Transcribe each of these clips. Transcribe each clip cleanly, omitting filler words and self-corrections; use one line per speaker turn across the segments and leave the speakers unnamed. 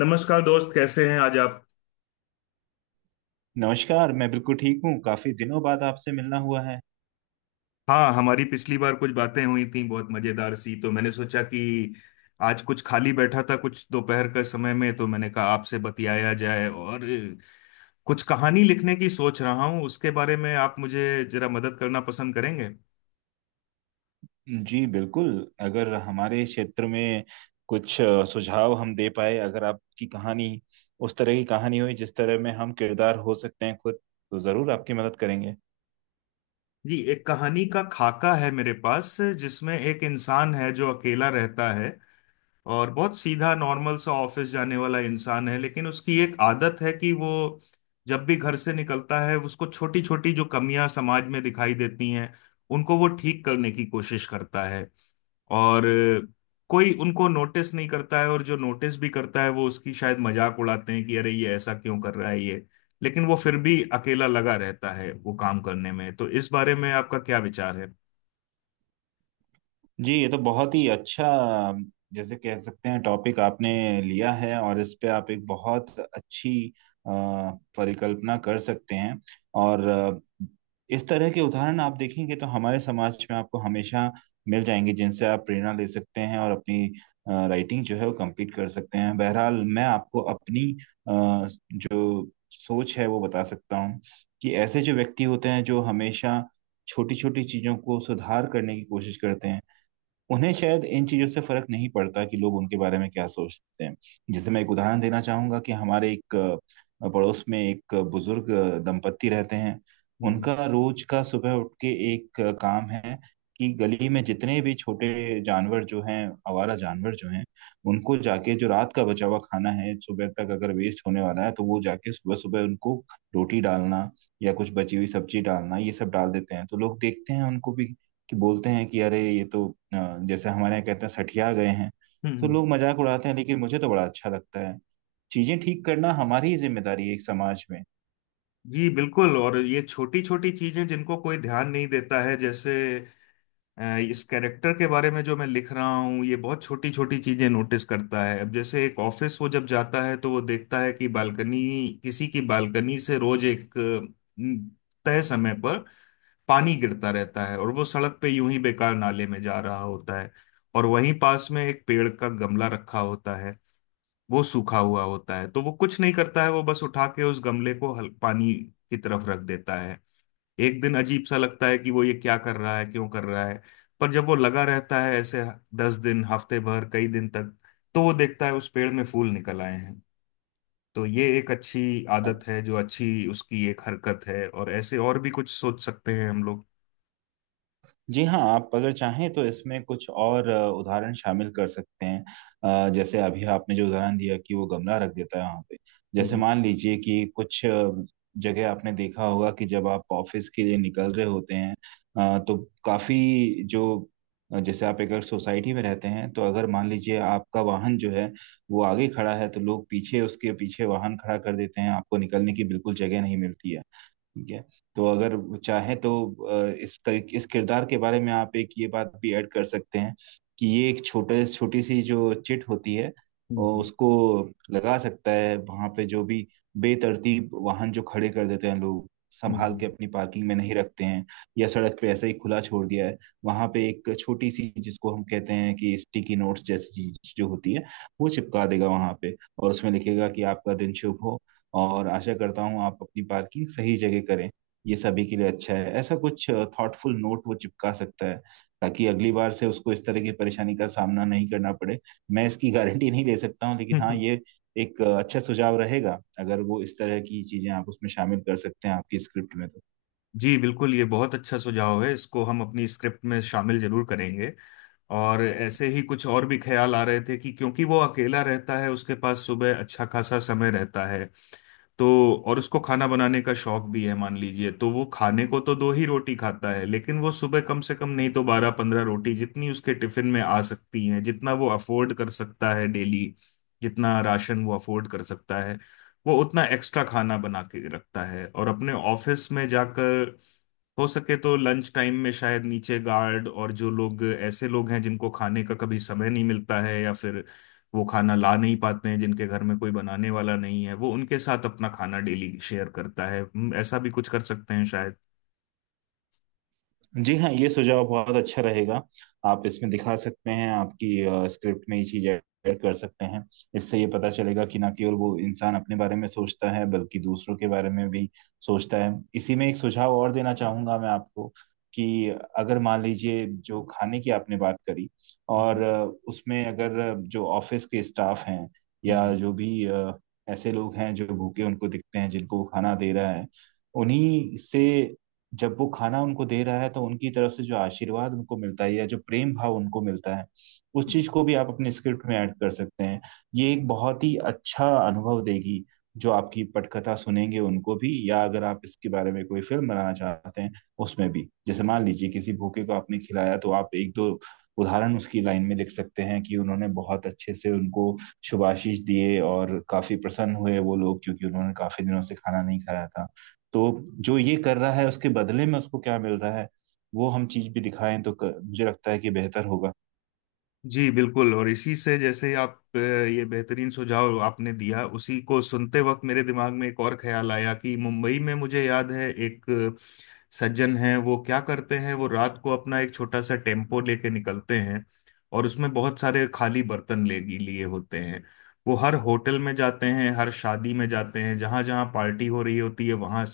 नमस्कार दोस्त, कैसे हैं आज आप।
नमस्कार। मैं बिल्कुल ठीक हूँ, काफी दिनों बाद आपसे मिलना हुआ है।
हाँ, हमारी पिछली बार कुछ बातें हुई थी बहुत मजेदार सी, तो मैंने सोचा कि आज कुछ खाली बैठा था कुछ दोपहर के समय में, तो मैंने कहा आपसे बतियाया जाए। और कुछ कहानी लिखने की सोच रहा हूँ, उसके बारे में आप मुझे जरा मदद करना पसंद करेंगे।
जी बिल्कुल, अगर हमारे क्षेत्र में कुछ सुझाव हम दे पाए, अगर आपकी कहानी उस तरह की कहानी हुई जिस तरह में हम किरदार हो सकते हैं खुद, तो जरूर आपकी मदद करेंगे।
जी, एक कहानी का खाका है मेरे पास जिसमें एक इंसान है जो अकेला रहता है और बहुत सीधा नॉर्मल सा ऑफिस जाने वाला इंसान है। लेकिन उसकी एक आदत है कि वो जब भी घर से निकलता है उसको छोटी छोटी जो कमियां समाज में दिखाई देती हैं उनको वो ठीक करने की कोशिश करता है। और कोई उनको नोटिस नहीं करता है, और जो नोटिस भी करता है वो उसकी शायद मजाक उड़ाते हैं कि अरे ये ऐसा क्यों कर रहा है ये। लेकिन वो फिर भी अकेला लगा रहता है वो काम करने में। तो इस बारे में आपका क्या विचार है।
जी ये तो बहुत ही अच्छा जैसे कह सकते हैं टॉपिक आपने लिया है, और इस पे आप एक बहुत अच्छी अ, परिकल्पना कर सकते हैं। और इस तरह के उदाहरण आप देखेंगे तो हमारे समाज में आपको हमेशा मिल जाएंगे, जिनसे आप प्रेरणा ले सकते हैं और अपनी राइटिंग जो है वो कंप्लीट कर सकते हैं। बहरहाल मैं आपको अपनी अ, जो सोच है वो बता सकता हूँ कि ऐसे जो व्यक्ति होते हैं जो हमेशा छोटी छोटी चीजों को सुधार करने की कोशिश करते हैं, उन्हें शायद इन चीज़ों से फ़र्क नहीं पड़ता कि लोग उनके बारे में क्या सोचते हैं। जैसे मैं एक उदाहरण देना चाहूँगा कि हमारे एक पड़ोस में एक बुज़ुर्ग दंपत्ति रहते हैं।
हम्म।
उनका रोज़ का सुबह उठ के एक काम है कि गली में जितने भी छोटे जानवर जो हैं, आवारा जानवर जो हैं, उनको जाके जो रात का बचा हुआ खाना है, सुबह तक अगर वेस्ट होने वाला है, तो वो जाके सुबह-सुबह उनको रोटी डालना या कुछ बची हुई सब्ज़ी डालना, ये सब डाल देते हैं। तो लोग देखते हैं उनको भी, कि बोलते हैं कि अरे ये तो अ, जैसे हमारे यहाँ कहते हैं सठिया गए हैं। तो
हम्म।
लोग मजाक उड़ाते हैं, लेकिन मुझे तो बड़ा अच्छा लगता है। चीजें ठीक करना हमारी ही जिम्मेदारी है एक समाज में।
जी बिल्कुल। और ये छोटी छोटी चीजें जिनको कोई ध्यान नहीं देता है, जैसे इस कैरेक्टर के बारे में जो मैं लिख रहा हूँ, ये बहुत छोटी छोटी चीजें नोटिस करता है। अब जैसे एक ऑफिस वो जब जाता है तो वो देखता है कि बालकनी, किसी की बालकनी से रोज एक तय समय पर पानी गिरता रहता है और वो सड़क पे यूं ही बेकार नाले में जा रहा होता है। और वहीं पास में एक पेड़ का गमला रखा होता है, वो सूखा हुआ होता है। तो वो कुछ नहीं करता है, वो बस उठा के उस गमले को हल पानी की तरफ रख देता है। एक दिन अजीब सा लगता है कि वो ये क्या कर रहा है, क्यों कर रहा है, पर जब वो लगा रहता है ऐसे 10 दिन, हफ्ते भर, कई दिन तक, तो वो देखता है उस पेड़ में फूल निकल आए हैं। तो ये एक अच्छी आदत है, जो अच्छी उसकी एक हरकत है, और ऐसे और भी कुछ सोच सकते हैं हम लोग।
जी हाँ, आप अगर चाहें तो इसमें कुछ और उदाहरण शामिल कर सकते हैं। जैसे अभी आपने जो उदाहरण दिया कि वो गमला रख देता है वहाँ पे, जैसे
हम्म।
मान लीजिए कि कुछ जगह आपने देखा होगा कि जब आप ऑफिस के लिए निकल रहे होते हैं, तो काफी जो जैसे आप एक अगर सोसाइटी में रहते हैं, तो अगर मान लीजिए आपका वाहन जो है वो आगे खड़ा है, तो लोग पीछे उसके पीछे वाहन खड़ा कर देते हैं, आपको निकलने की बिल्कुल जगह नहीं मिलती है। ठीक है, तो अगर चाहे तो इस तरीके इस किरदार के बारे में आप एक ये बात भी ऐड कर सकते हैं कि ये एक छोटे छोटी सी जो चिट होती है, और
हम्म।
उसको लगा सकता है वहां पे जो भी बेतरतीब वाहन जो खड़े कर देते हैं लोग, संभाल
हम्म।
के अपनी पार्किंग में नहीं रखते हैं या सड़क पे ऐसे ही खुला छोड़ दिया है, वहां पे एक छोटी सी जिसको हम कहते हैं कि स्टिकी नोट्स जैसी चीज जो होती है, वो चिपका देगा वहां पे और उसमें लिखेगा कि आपका दिन शुभ हो और आशा करता हूँ आप अपनी पार्किंग सही जगह करें, ये सभी के लिए अच्छा है, ऐसा कुछ थॉटफुल नोट वो चिपका सकता है ताकि अगली बार से उसको इस तरह की परेशानी का सामना नहीं करना पड़े। मैं इसकी गारंटी नहीं ले सकता हूँ, लेकिन
हम्म,
हाँ,
हम्म,
ये एक अच्छा सुझाव रहेगा अगर वो इस तरह की चीजें आप उसमें शामिल कर सकते हैं आपकी स्क्रिप्ट में तो।
जी बिल्कुल, ये बहुत अच्छा सुझाव है, इसको हम अपनी स्क्रिप्ट में शामिल जरूर करेंगे। और ऐसे ही कुछ और भी ख्याल आ रहे थे कि, क्योंकि वो अकेला रहता है उसके पास सुबह अच्छा खासा समय रहता है, तो और उसको खाना बनाने का शौक भी है मान लीजिए, तो वो खाने को तो 2 ही रोटी खाता है, लेकिन वो सुबह कम से कम नहीं तो 12 पंद्रह रोटी जितनी उसके टिफिन में आ सकती हैं, जितना वो अफोर्ड कर सकता है डेली, जितना राशन वो अफोर्ड कर सकता है, वो उतना एक्स्ट्रा खाना बना के रखता है। और अपने ऑफिस में जाकर हो सके तो लंच टाइम में शायद नीचे गार्ड और जो लोग, ऐसे लोग हैं जिनको खाने का कभी समय नहीं मिलता है, या फिर वो खाना ला नहीं पाते हैं, जिनके घर में कोई बनाने वाला नहीं है, वो उनके साथ अपना खाना डेली शेयर करता है। ऐसा भी कुछ कर सकते हैं शायद।
जी हाँ, ये सुझाव बहुत अच्छा रहेगा। आप इसमें दिखा सकते हैं, आपकी स्क्रिप्ट में ये चीज ऐड कर सकते हैं। इससे ये पता चलेगा कि ना केवल वो इंसान अपने बारे में सोचता है बल्कि दूसरों के बारे में भी सोचता है। इसी में एक सुझाव और देना चाहूंगा मैं आपको कि अगर मान लीजिए जो खाने की आपने बात करी, और
हम्म,
उसमें अगर जो ऑफिस के स्टाफ हैं या
हम्म।
जो भी ऐसे लोग हैं जो भूखे उनको दिखते हैं जिनको वो खाना दे रहा है, उन्हीं से जब वो खाना उनको दे रहा है तो उनकी तरफ से जो आशीर्वाद उनको मिलता है या जो प्रेम भाव उनको मिलता है, उस चीज को भी आप अपने स्क्रिप्ट में ऐड कर सकते हैं। ये एक बहुत ही अच्छा अनुभव देगी जो आपकी पटकथा सुनेंगे उनको भी, या अगर आप इसके बारे में कोई फिल्म बनाना चाहते हैं उसमें भी। जैसे मान लीजिए किसी भूखे को आपने खिलाया, तो आप एक दो उदाहरण उसकी लाइन में लिख सकते हैं कि उन्होंने बहुत अच्छे से उनको शुभाशीष दिए और काफी प्रसन्न हुए वो लोग, क्योंकि उन्होंने काफी दिनों से खाना नहीं खाया था। तो जो ये कर रहा है उसके बदले में उसको क्या मिल रहा है, वो हम चीज भी दिखाएं तो मुझे लगता है कि बेहतर होगा।
जी बिल्कुल। और इसी से, जैसे आप ये बेहतरीन सुझाव आपने दिया, उसी को सुनते वक्त मेरे दिमाग में एक और ख्याल आया कि मुंबई में मुझे याद है एक सज्जन हैं, वो क्या करते हैं, वो रात को अपना एक छोटा सा टेम्पो लेके निकलते हैं और उसमें बहुत सारे खाली बर्तन ले लिए होते हैं। वो हर होटल में जाते हैं, हर शादी में जाते हैं, जहां जहां पार्टी हो रही होती है वहां,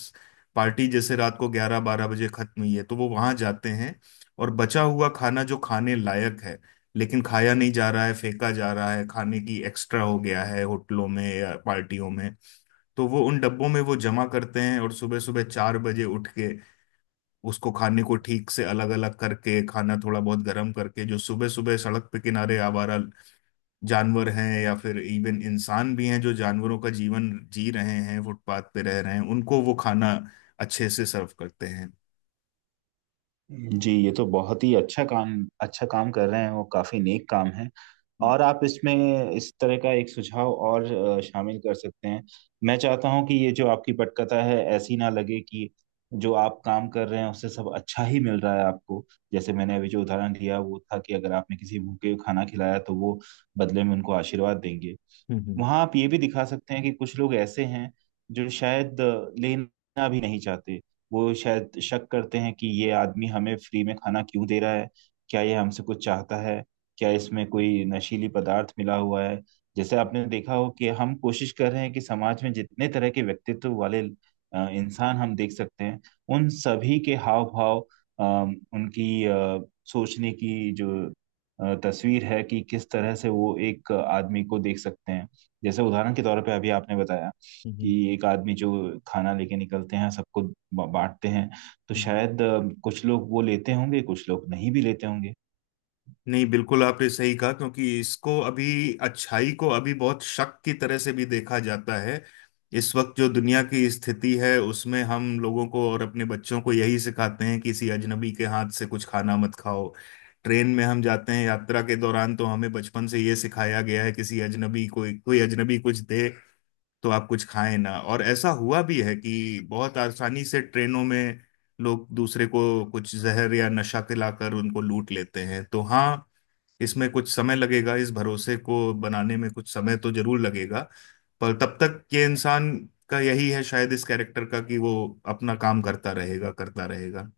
पार्टी जैसे रात को 11 बारह बजे खत्म हुई है तो वो वहां जाते हैं, और बचा हुआ खाना जो खाने लायक है लेकिन खाया नहीं जा रहा है, फेंका जा रहा है, खाने की एक्स्ट्रा हो गया है होटलों में या पार्टियों में, तो वो उन डब्बों में वो जमा करते हैं। और सुबह सुबह 4 बजे उठ के उसको खाने को ठीक से अलग अलग करके, खाना थोड़ा बहुत गर्म करके, जो सुबह सुबह सड़क पे किनारे आवारा जानवर हैं, या फिर इवन इंसान भी हैं जो जानवरों का जीवन जी रहे हैं फुटपाथ पे रह रहे हैं, उनको वो खाना अच्छे से सर्व करते हैं।
जी ये तो बहुत ही अच्छा काम, अच्छा काम कर रहे हैं वो, काफी नेक काम है।
हम्म।
और आप इसमें इस तरह का एक सुझाव और शामिल कर सकते हैं। मैं चाहता हूं कि ये जो आपकी पटकथा है ऐसी ना लगे कि जो आप काम कर रहे हैं उससे सब अच्छा ही मिल रहा है आपको। जैसे मैंने अभी जो उदाहरण दिया वो था कि अगर आपने किसी भूखे को खाना खिलाया तो वो बदले में उनको आशीर्वाद देंगे।
हम्म।
वहां आप ये भी दिखा सकते हैं कि कुछ लोग ऐसे हैं जो शायद लेना भी नहीं चाहते, वो शायद शक करते हैं कि ये आदमी हमें फ्री में खाना क्यों दे रहा है, क्या ये हमसे कुछ चाहता है, क्या इसमें कोई नशीली पदार्थ मिला हुआ है। जैसे आपने देखा हो कि हम कोशिश कर रहे हैं कि समाज में जितने तरह के व्यक्तित्व वाले इंसान हम देख सकते हैं, उन सभी के हाव भाव, उनकी सोचने की जो तस्वीर है कि किस तरह से वो एक आदमी को देख सकते हैं। जैसे उदाहरण के तौर पे अभी आपने बताया कि
हम्म।
एक आदमी जो खाना लेके निकलते हैं सबको बांटते हैं, तो
हम्म,
शायद कुछ लोग वो लेते होंगे, कुछ लोग नहीं भी लेते होंगे।
नहीं, बिल्कुल आपने सही कहा, क्योंकि इसको अभी, अच्छाई को अभी बहुत शक की तरह से भी देखा जाता है। इस वक्त जो दुनिया की स्थिति है उसमें हम लोगों को और अपने बच्चों को यही सिखाते हैं, किसी अजनबी के हाथ से कुछ खाना मत खाओ। ट्रेन में हम जाते हैं यात्रा के दौरान तो हमें बचपन से ये सिखाया गया है, किसी अजनबी को, कोई अजनबी कुछ दे तो आप कुछ खाएं ना। और ऐसा हुआ भी है कि बहुत आसानी से ट्रेनों में लोग दूसरे को कुछ जहर या नशा खिलाकर उनको लूट लेते हैं। तो हाँ, इसमें कुछ समय लगेगा, इस भरोसे को बनाने में कुछ समय तो जरूर लगेगा। पर तब तक ये इंसान का यही है शायद इस कैरेक्टर का कि वो अपना काम करता रहेगा।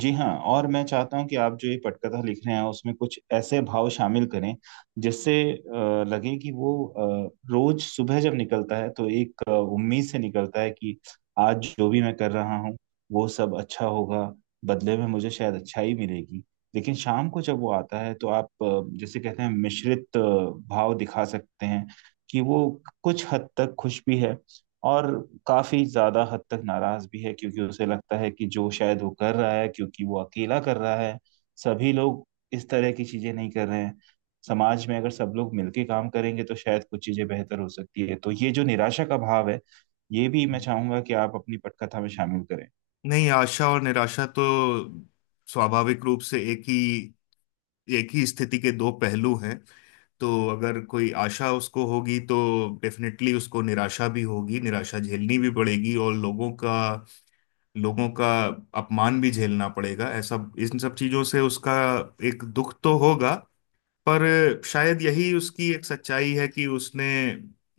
जी हाँ, और मैं चाहता हूँ कि आप जो ये पटकथा लिख रहे हैं उसमें कुछ ऐसे भाव शामिल करें जिससे लगे कि वो रोज सुबह जब निकलता है तो एक उम्मीद से निकलता है कि आज जो भी मैं कर रहा हूँ वो सब अच्छा होगा, बदले में मुझे शायद अच्छाई मिलेगी। लेकिन शाम को जब वो आता है तो आप जैसे कहते हैं मिश्रित भाव दिखा सकते हैं कि वो कुछ हद तक खुश भी है, और काफी ज्यादा हद तक नाराज भी है, क्योंकि उसे लगता है कि जो शायद वो कर रहा है क्योंकि वो अकेला कर रहा है, सभी लोग इस तरह की चीजें नहीं कर रहे हैं। समाज में अगर सब लोग मिलके काम करेंगे तो शायद कुछ चीजें बेहतर हो सकती है, तो ये जो निराशा का भाव है ये भी मैं चाहूंगा कि आप अपनी पटकथा में शामिल करें।
नहीं, आशा और निराशा तो स्वाभाविक रूप से एक ही स्थिति के दो पहलू हैं। तो अगर कोई आशा उसको होगी तो डेफिनेटली उसको निराशा भी होगी, निराशा झेलनी भी पड़ेगी, और लोगों का अपमान भी झेलना पड़ेगा ऐसा। इन सब चीजों से उसका एक दुख तो होगा, पर शायद यही उसकी एक सच्चाई है कि उसने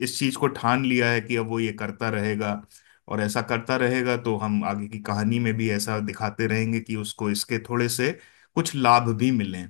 इस चीज को ठान लिया है कि अब वो ये करता रहेगा और ऐसा करता रहेगा। तो हम आगे की कहानी में भी ऐसा दिखाते रहेंगे कि उसको इसके थोड़े से कुछ लाभ भी मिलें।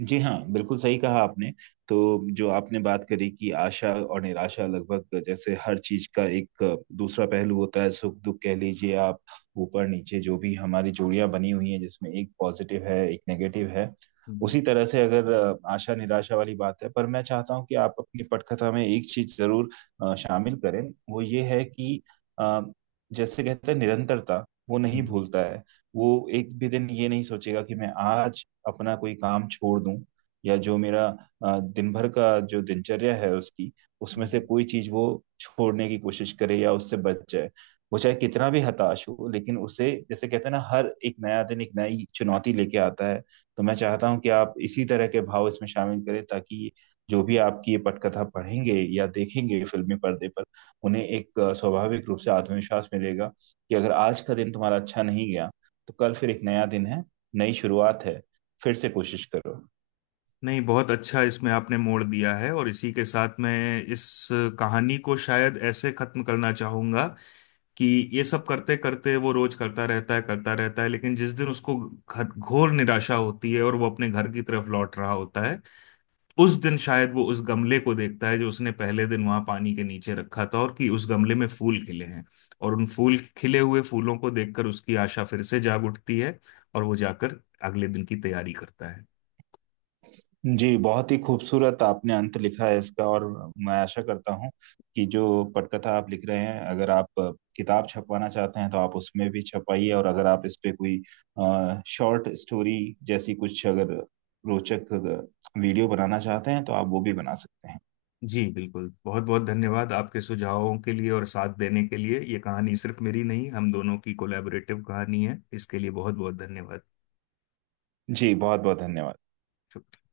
जी हाँ, बिल्कुल सही कहा आपने। तो जो आपने बात करी कि आशा और निराशा, लगभग जैसे हर चीज का एक दूसरा पहलू होता है, सुख दुख कह लीजिए आप, ऊपर नीचे, जो भी हमारी जोड़ियां बनी हुई हैं जिसमें एक पॉजिटिव है एक नेगेटिव है,
हम्म,
उसी तरह से अगर आशा निराशा वाली बात है। पर मैं चाहता हूँ कि आप अपनी पटकथा में एक चीज जरूर शामिल करें, वो ये है कि अ, जैसे कहते हैं निरंतरता, वो नहीं
हम्म,
भूलता है, वो एक भी दिन ये नहीं सोचेगा कि मैं आज अपना कोई काम छोड़ दूं या जो मेरा दिन भर का जो दिनचर्या है उसकी, उसमें
हम्म।
से कोई चीज वो छोड़ने की कोशिश करे या उससे बच जाए। वो चाहे कितना भी हताश हो, लेकिन उसे जैसे कहते हैं ना हर एक नया दिन एक नई चुनौती लेके आता है। तो मैं चाहता हूं कि आप इसी तरह के भाव इसमें शामिल करें, ताकि जो भी आपकी ये पटकथा पढ़ेंगे या देखेंगे फिल्मी पर्दे पर, उन्हें एक स्वाभाविक रूप से आत्मविश्वास मिलेगा कि अगर आज का दिन तुम्हारा अच्छा नहीं गया तो कल फिर एक नया दिन है, नई शुरुआत है, फिर से कोशिश करो।
नहीं, बहुत अच्छा इसमें आपने मोड़ दिया है, और इसी के साथ मैं इस कहानी को शायद ऐसे खत्म करना चाहूंगा कि ये सब करते करते वो रोज करता रहता है, करता रहता है, लेकिन जिस दिन उसको घर, घोर निराशा होती है और वो अपने घर की तरफ लौट रहा होता है, उस दिन शायद वो उस गमले को देखता है जो उसने पहले दिन वहां पानी के नीचे रखा था, और कि उस गमले में फूल खिले हैं, और उन फूल खिले हुए फूलों को देखकर उसकी आशा फिर से जाग उठती है, और वो जाकर अगले दिन की तैयारी करता है।
जी बहुत ही खूबसूरत आपने अंत लिखा है इसका, और मैं आशा करता हूँ कि जो पटकथा आप लिख रहे हैं, अगर आप किताब छपवाना चाहते हैं तो आप उसमें भी छपाइए, और अगर आप इस पे कोई शॉर्ट स्टोरी जैसी कुछ अगर रोचक वीडियो बनाना चाहते हैं तो आप वो भी बना सकते हैं।
जी बिल्कुल, बहुत बहुत धन्यवाद आपके सुझावों के लिए और साथ देने के लिए। ये कहानी सिर्फ मेरी नहीं, हम दोनों की कोलैबोरेटिव कहानी है, इसके लिए बहुत बहुत धन्यवाद।
जी बहुत बहुत धन्यवाद।
पड़ जय filtrateध